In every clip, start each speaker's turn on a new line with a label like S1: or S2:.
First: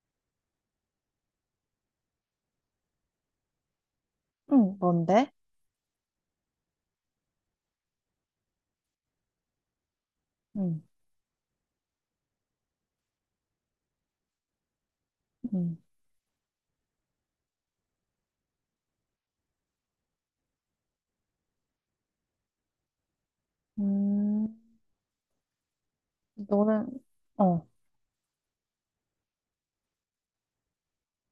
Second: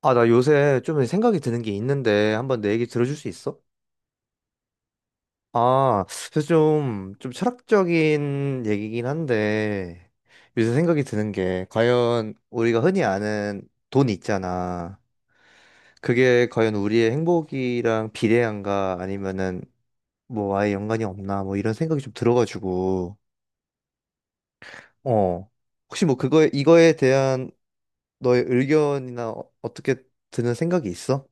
S1: 아, 나 요새 좀 생각이 드는 게 있는데 한번 내 얘기 들어줄 수 있어?
S2: 응, 뭔데?
S1: 아, 그래서 좀 철학적인 얘기긴 한데 요새
S2: 응,
S1: 생각이 드는 게 과연 우리가 흔히 아는 돈 있잖아.
S2: 응.
S1: 그게 과연 우리의 행복이랑 비례한가 아니면은 뭐 아예 연관이 없나 뭐 이런 생각이 좀 들어가지고
S2: 음,
S1: 어, 혹시 뭐
S2: 너는,
S1: 이거에 대한
S2: 어,
S1: 너의 의견이나 어떻게 드는 생각이 있어?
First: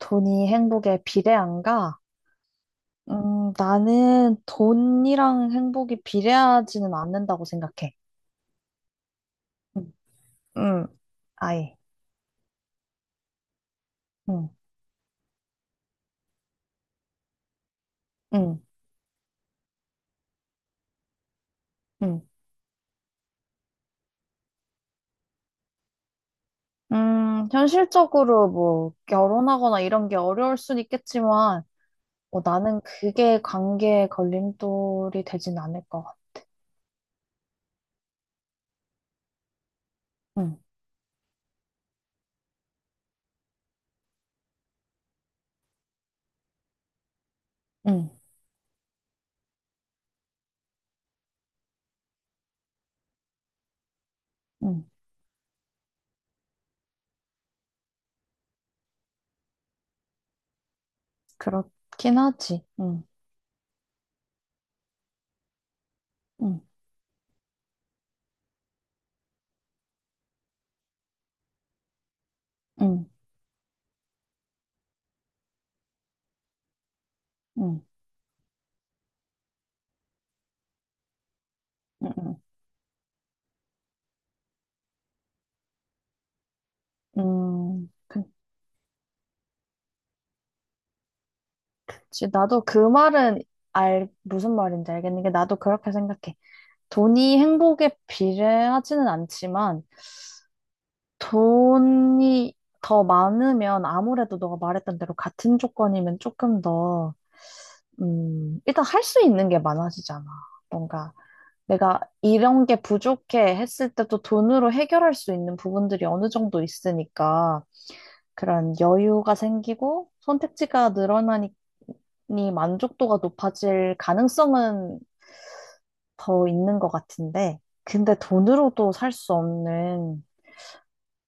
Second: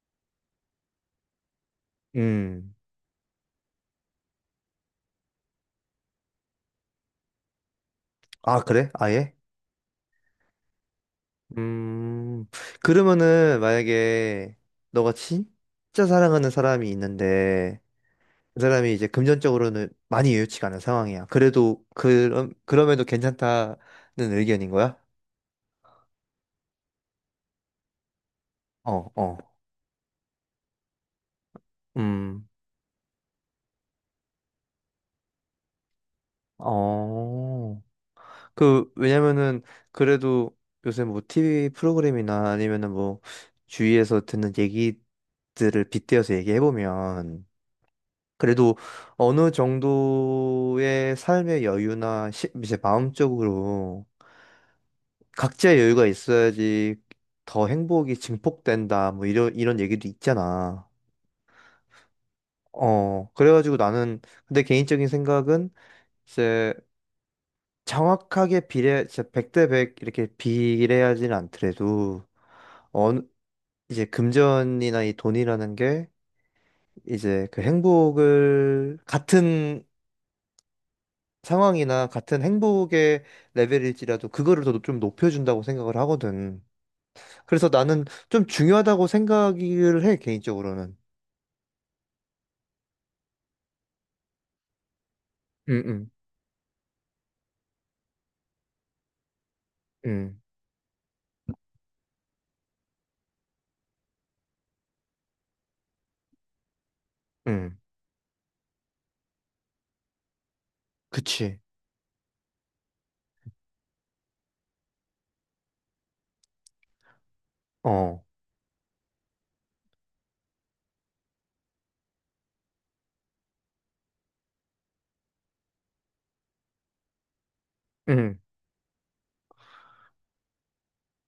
S2: 돈이 행복에 비례한가?
S1: 음,
S2: 나는 돈이랑 행복이 비례하지는 않는다고 생각해.
S1: 아, 그래? 아예?
S2: 응, 응, 아예.
S1: 음, 그러면은
S2: 응,
S1: 만약에 너가 진짜 사랑하는 사람이 있는데 그
S2: 응,
S1: 사람이 이제 금전적으로는 많이 여유치가 않은 상황이야. 그래도
S2: 응.
S1: 그럼에도 괜찮다는 의견인 거야?
S2: 현실적으로 뭐,
S1: 어, 어.
S2: 결혼하거나 이런 게 어려울 순 있겠지만, 뭐,
S1: 음.
S2: 나는 그게 관계의 걸림돌이 되진 않을 것 같아.
S1: 어. 그 왜냐면은 그래도
S2: 응,
S1: 요새 뭐 TV 프로그램이나 아니면은 뭐 주위에서 듣는 얘기들을 빗대어서 얘기해 보면
S2: 응,
S1: 그래도 어느 정도의 삶의 여유나 이제 마음적으로
S2: 응.
S1: 각자의 여유가 있어야지 더 행복이 증폭된다 뭐 이런 얘기도 있잖아.
S2: 그렇긴 하지. 응,
S1: 그래가지고 나는 근데 개인적인 생각은
S2: 응,
S1: 이제 정확하게 비례 진짜 100대 100 이렇게 비례하지는 않더라도
S2: 응,
S1: 어느 이제 금전이나 이 돈이라는 게 이제 그
S2: 응,
S1: 행복을 같은 상황이나
S2: 응. 응.
S1: 같은 행복의 레벨일지라도 그거를 더 좀 높여준다고 생각을 하거든. 그래서 나는
S2: 그치.
S1: 좀 중요하다고 생각을 해, 개인적으로는.
S2: 나도 그 말은 무슨 말인지 알겠는 게 나도
S1: 응,
S2: 그렇게
S1: 응,
S2: 생각해. 돈이 행복에 비례하지는 않지만
S1: 응,
S2: 돈이 더 많으면 아무래도 너가 말했던 대로 같은 조건이면 조금 더,
S1: 응.
S2: 일단 할 수 있는 게 많아지잖아. 뭔가
S1: 그치.
S2: 내가 이런 게 부족해 했을 때도 돈으로 해결할 수 있는 부분들이 어느 정도 있으니까
S1: 어,
S2: 그런 여유가 생기고 선택지가 늘어나니 만족도가 높아질 가능성은 더 있는 것 같은데, 근데
S1: 응.
S2: 돈으로도 살 수 없는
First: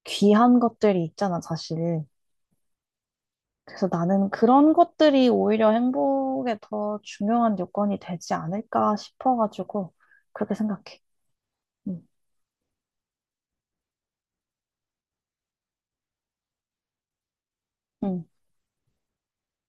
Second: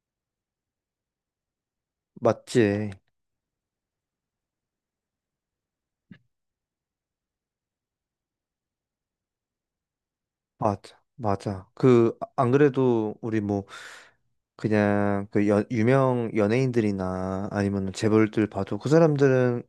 S2: 귀한 것들이 있잖아, 사실.
S1: 맞지.
S2: 그래서 나는 그런 것들이 오히려 행복에 더 중요한 요건이 되지 않을까 싶어가지고, 그렇게 생각해.
S1: 맞아. 맞아.
S2: 응,
S1: 안 그래도 우리 뭐, 그냥 그 유명 연예인들이나 아니면
S2: 응,
S1: 재벌들 봐도 그 사람들은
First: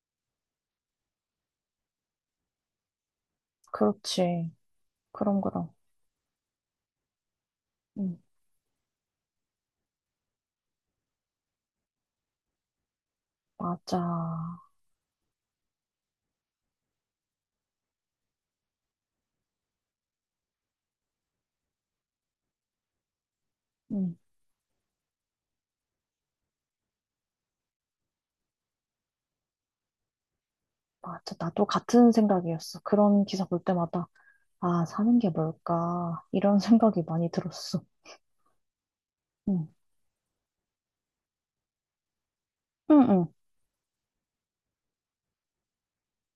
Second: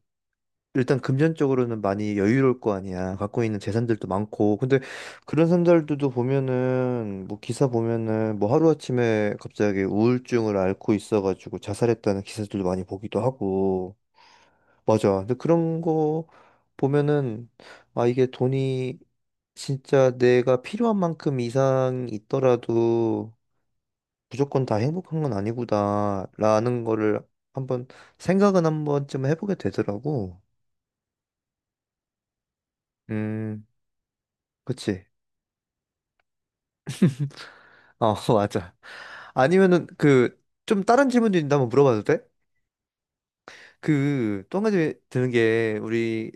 S1: 일단 금전적으로는 많이 여유로울 거 아니야. 갖고 있는 재산들도
S2: 그렇지.
S1: 많고. 근데
S2: 그럼,
S1: 그런
S2: 그럼.
S1: 사람들도 보면은 뭐 기사
S2: 응,
S1: 보면은 뭐 하루아침에 갑자기 우울증을 앓고 있어가지고 자살했다는 기사들도 많이 보기도 하고.
S2: 맞아.
S1: 맞아. 근데 그런 거 보면은 아, 이게 돈이 진짜 내가 필요한 만큼 이상 있더라도
S2: 응,
S1: 무조건 다 행복한 건 아니구나라는 거를 한번 생각은 한 번쯤 해보게 되더라고.
S2: 맞아. 나도 같은 생각이었어. 그런 기사 볼
S1: 음,
S2: 때마다. 아,
S1: 그치.
S2: 사는 게 뭘까? 이런 생각이 많이 들었어.
S1: 어, 맞아.
S2: 응,
S1: 아니면은 그 좀 다른 질문도 있는데 한번 물어봐도 돼?
S2: 응, 응,
S1: 그 또 한 가지 드는 게 우리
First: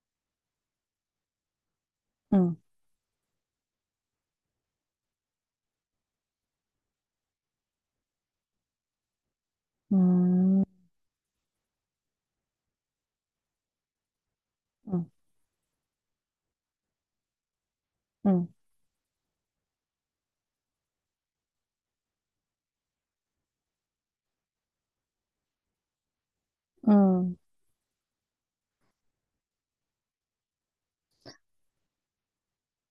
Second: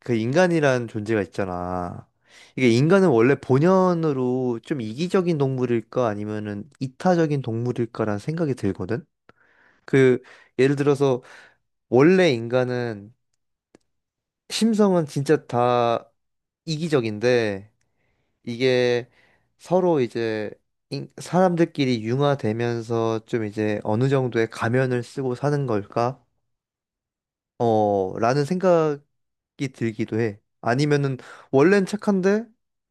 S1: 그 인간이란 존재가 있잖아.
S2: 응,
S1: 이게 인간은 원래 본연으로 좀 이기적인 동물일까 아니면은 이타적인 동물일까라는 생각이 들거든. 그
S2: 응,
S1: 예를 들어서 원래 인간은 심성은 진짜 다 이기적인데
S2: 응,
S1: 이게 서로 이제 사람들끼리 융화되면서 좀 이제 어느 정도의 가면을 쓰고 사는 걸까?
S2: 응,
S1: 라는 생각이 들기도 해. 아니면은 원래는 착한데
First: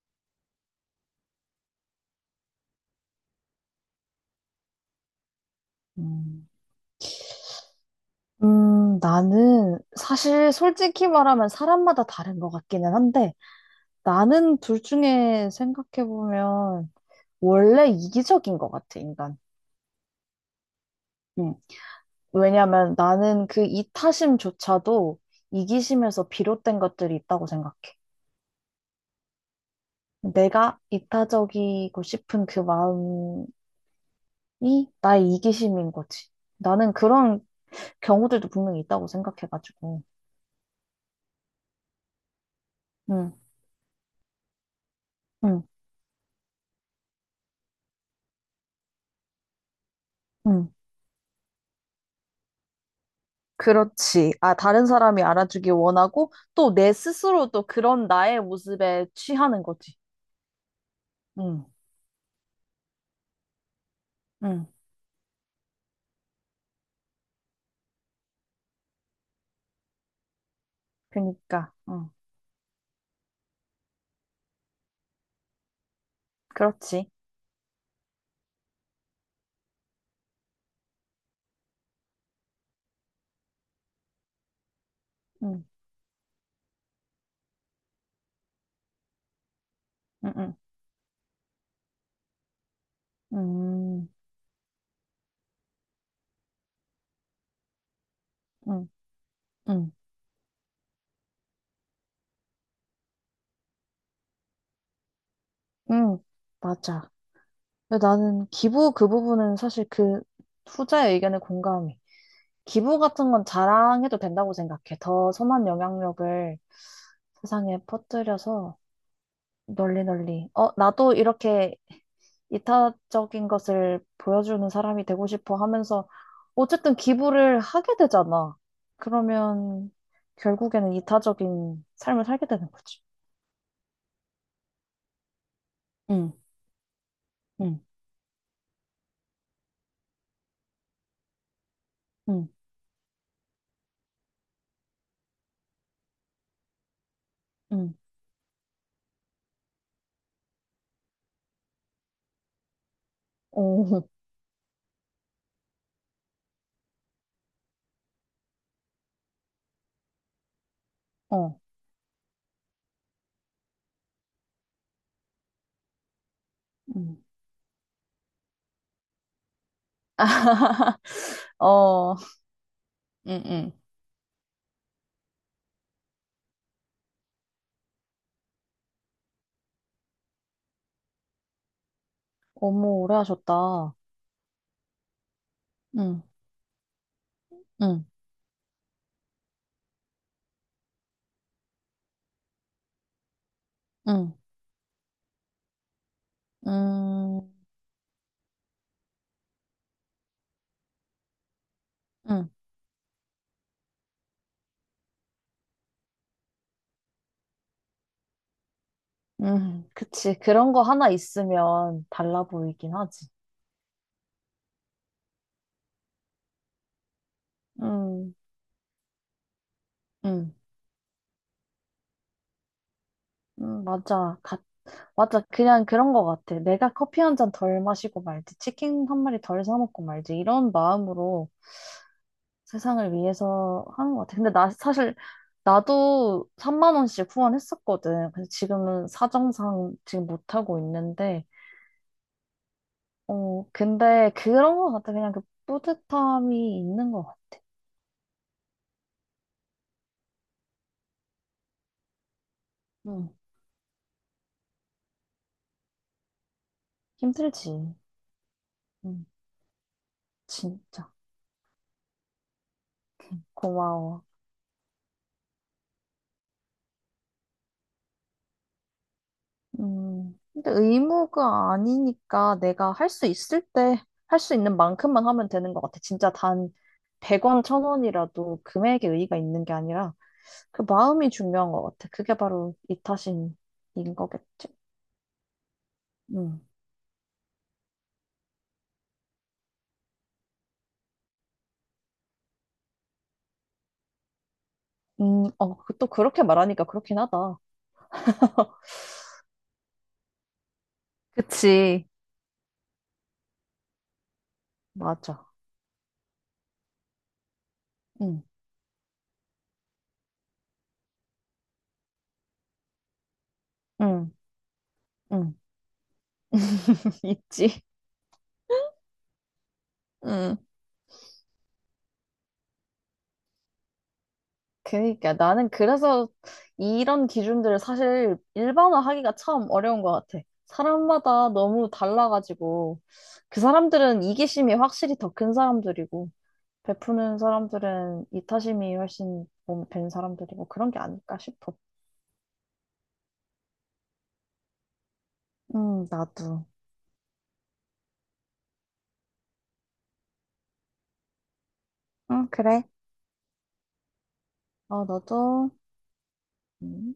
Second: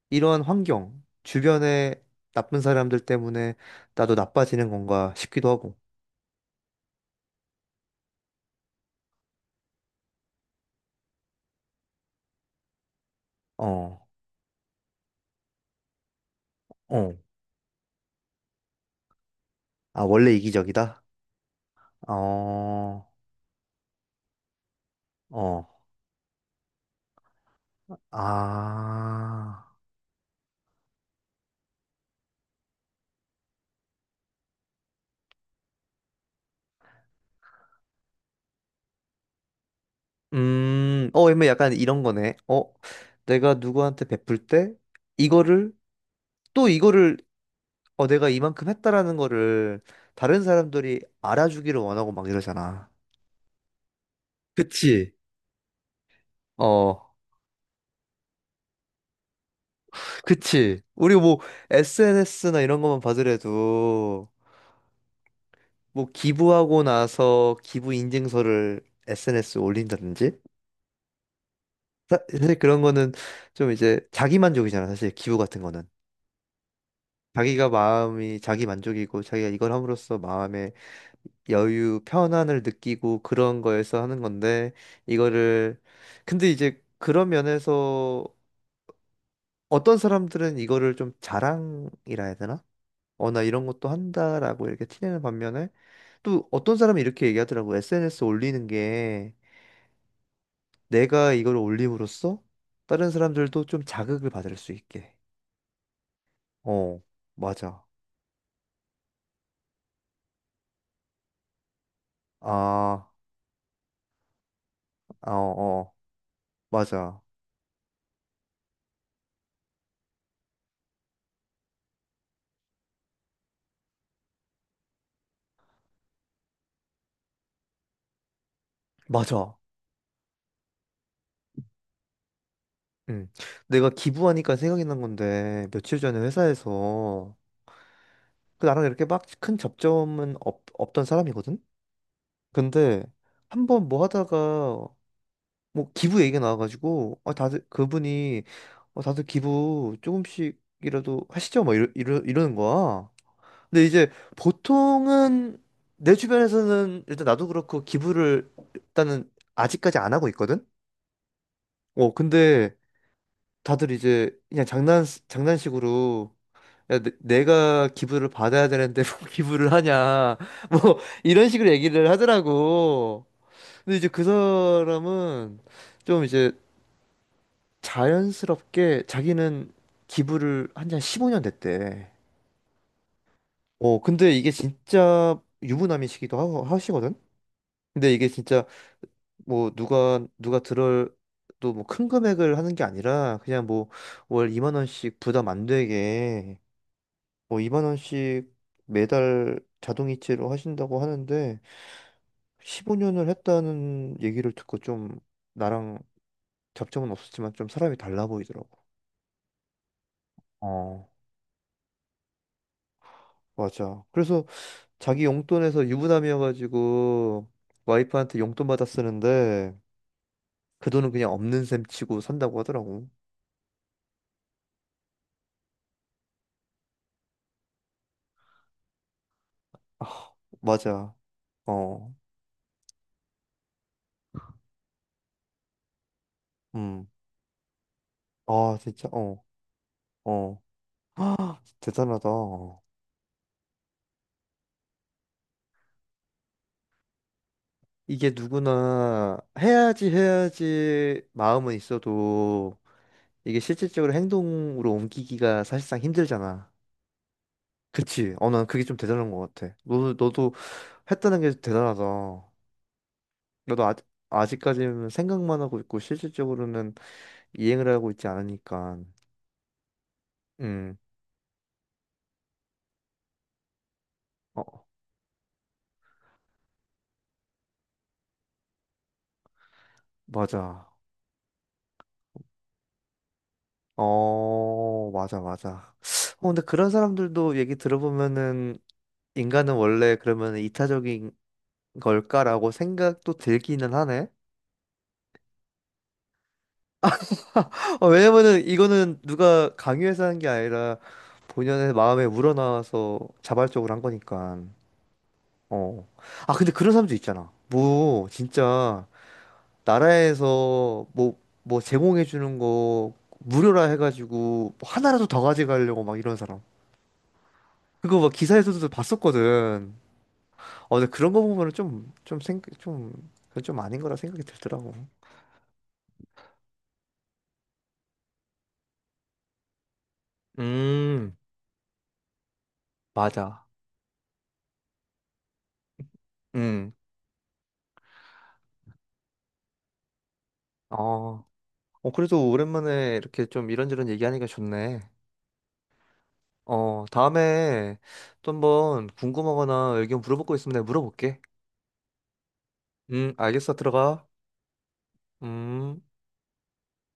S1: 이러한 환경, 주변에 나쁜 사람들 때문에 나도 나빠지는 건가 싶기도 하고.
S2: 응. 나는 사실 솔직히 말하면 사람마다 다른 것 같기는 한데
S1: 어,
S2: 나는 둘 중에 생각해보면
S1: 어.
S2: 원래 이기적인 것 같아, 인간.
S1: 아, 원래 이기적이다?
S2: 응. 왜냐면
S1: 어,
S2: 나는 그 이타심조차도
S1: 어.
S2: 이기심에서 비롯된 것들이 있다고 생각해.
S1: 아.
S2: 내가 이타적이고 싶은 그 마음 이 나의 이기심인 거지. 나는 그런 경우들도 분명히 있다고 생각해가지고.
S1: 뭐 약간 이런 거네.
S2: 응,
S1: 내가 누구한테 베풀 때
S2: 응,
S1: 이거를 이거를 내가 이만큼 했다라는 거를 다른
S2: 응.
S1: 사람들이 알아주기를 원하고 막 이러잖아.
S2: 그렇지. 아, 다른
S1: 그치?
S2: 사람이 알아주길 원하고 또 내
S1: 어,
S2: 스스로도 그런 나의 모습에 취하는 거지.
S1: 그치. 우리 뭐
S2: 응,
S1: SNS나 이런 것만 봐더라도
S2: 응.
S1: 뭐 기부하고 나서 기부 인증서를 SNS에 올린다든지
S2: 그니까, 응.
S1: 사실 그런 거는 좀 이제 자기 만족이잖아. 사실 기부 같은 거는
S2: 그렇지.
S1: 자기가 마음이 자기 만족이고 자기가 이걸 함으로써 마음에 여유, 편안을 느끼고 그런 거에서 하는 건데,
S2: 응,
S1: 이거를, 근데 이제 그런 면에서 어떤
S2: 응, 응.
S1: 사람들은 이거를 좀 자랑이라 해야 되나? 어, 나 이런 것도
S2: 음,
S1: 한다라고 이렇게 티내는 반면에, 또 어떤 사람이 이렇게 얘기하더라고. SNS 올리는
S2: 응,
S1: 게
S2: 응,
S1: 내가 이걸 올림으로써 다른 사람들도 좀 자극을 받을 수 있게.
S2: 응.
S1: 어,
S2: 맞아.
S1: 맞아.
S2: 근데 나는 기부 그 부분은 사실 그 후자의 의견에 공감해. 기부
S1: 아,
S2: 같은 건 자랑해도 된다고 생각해.
S1: 아,
S2: 더
S1: 어,
S2: 선한
S1: 어,
S2: 영향력을
S1: 맞아.
S2: 세상에 퍼뜨려서 널리 널리. 어, 나도 이렇게 이타적인 것을 보여주는 사람이 되고 싶어 하면서 어쨌든 기부를 하게 되잖아.
S1: 맞아.
S2: 그러면 결국에는 이타적인 삶을 살게 되는 거지.
S1: 응. 내가 기부하니까 생각이 난 건데, 며칠 전에
S2: 응,
S1: 회사에서,
S2: 응,
S1: 그 나랑 이렇게 막 큰 접점은 없던 사람이거든?
S2: 응,
S1: 근데, 한번 뭐 하다가, 뭐 기부 얘기가 나와가지고, 아,
S2: 응.
S1: 다들 기부 조금씩이라도 하시죠? 막 이러는 거야. 근데
S2: 오,
S1: 이제 보통은, 내 주변에서는 일단 나도 그렇고 기부를 일단은 아직까지 안 하고 있거든?
S2: 어,
S1: 근데 다들 이제 그냥 장난식으로 야,
S2: 응.
S1: 내가 기부를 받아야 되는데 뭐 기부를 하냐 뭐 이런 식으로 얘기를
S2: 어,
S1: 하더라고.
S2: 응, 응.
S1: 근데 이제 그 사람은 좀 이제 자연스럽게 자기는 기부를 한 지 한 15년 됐대.
S2: 어머, 오래 하셨다.
S1: 근데 이게 진짜
S2: 응,
S1: 유부남이시기도 하시거든.
S2: 응,
S1: 근데 이게 진짜 뭐 누가 들을 또 뭐 큰 금액을 하는 게 아니라 그냥 뭐
S2: 응.
S1: 월 2만 원씩 부담 안 되게
S2: 음,
S1: 뭐 2만 원씩 매달 자동이체로 하신다고 하는데
S2: 음,
S1: 15년을 했다는 얘기를 듣고 좀 나랑 접점은 없었지만 좀 사람이 달라 보이더라고.
S2: 그치. 그런 거
S1: 어,
S2: 하나 있으면 달라 보이긴 하지.
S1: 맞아. 그래서 자기 용돈에서 유부남이어가지고
S2: 음,
S1: 와이프한테 용돈 받아 쓰는데
S2: 음,
S1: 그 돈은 그냥 없는 셈 치고 산다고 하더라고.
S2: 맞아. 맞아. 그냥 그런 거 같아. 내가 커피 한 잔 덜 마시고 말지, 치킨 한 마리 덜 사 먹고
S1: 아,
S2: 말지, 이런
S1: 맞아.
S2: 마음으로
S1: 어.
S2: 세상을 위해서 하는 거 같아. 근데 나 사실, 나도 3만
S1: 음.
S2: 원씩 후원했었거든. 근데
S1: 아, 진짜.
S2: 지금은
S1: 어.
S2: 사정상 지금
S1: 어.
S2: 못하고 있는데,
S1: 대단하다.
S2: 어, 근데 그런 거 같아. 그냥 그 뿌듯함이 있는 거 같아.
S1: 이게 누구나 해야지 해야지 마음은 있어도
S2: 음,
S1: 이게 실질적으로 행동으로 옮기기가 사실상 힘들잖아.
S2: 힘들지.
S1: 그치? 어, 난 그게 좀
S2: 음,
S1: 대단한 것 같아. 너도
S2: 진짜
S1: 했다는 게 대단하다. 너도
S2: 고마워.
S1: 아직까지는 생각만 하고 있고 실질적으로는 이행을 하고 있지 않으니까.
S2: 근데
S1: 음,
S2: 의무가 아니니까 내가 할 수 있을 때 할 수 있는
S1: 어,
S2: 만큼만 하면 되는 것 같아. 진짜 단 100원, 1000원이라도 금액에 의의가 있는 게 아니라 그
S1: 맞아.
S2: 마음이 중요한 것 같아. 그게 바로 이타심인 거겠지?
S1: 어, 맞아, 맞아. 어, 근데
S2: 음,
S1: 그런 사람들도 얘기 들어보면은 인간은 원래 그러면 이타적인 걸까라고 생각도 들기는 하네.
S2: 어, 또 그렇게 말하니까 그렇긴 하다.
S1: 왜냐면은 이거는 누가 강요해서 한 게 아니라 본연의
S2: 그치.
S1: 마음에 우러나와서 자발적으로 한 거니까.
S2: 맞아.
S1: 어. 아, 근데 그런 사람도 있잖아. 뭐,
S2: 응,
S1: 진짜, 나라에서 뭐, 제공해주는 거 무료라
S2: 응,
S1: 해가지고 뭐 하나라도 더
S2: 응.
S1: 가져가려고 막 이런 사람.
S2: 있지.
S1: 그거 막 기사에서도 봤었거든.
S2: 응.
S1: 어, 근데 그런 거 보면은 그건 좀 아닌 거라 생각이 들더라고.
S2: 그러니까 나는 그래서 이런 기준들을 사실 일반화하기가 참 어려운 것 같아.
S1: 음,
S2: 사람마다 너무 달라가지고 그
S1: 맞아.
S2: 사람들은 이기심이 확실히 더 큰 사람들이고
S1: 음.
S2: 베푸는 사람들은 이타심이 훨씬 몸밴 사람들이고 그런 게 아닐까
S1: 어,
S2: 싶어.
S1: 어, 그래도 오랜만에 이렇게 좀 이런저런 얘기하니까 좋네.
S2: 나도.
S1: 어, 다음에 또 한번 궁금하거나 의견 물어볼 거 있으면 내가 물어볼게.
S2: 응, 그래.
S1: 알겠어. 들어가.
S2: 어, 너도.
S1: 음.
S2: 음.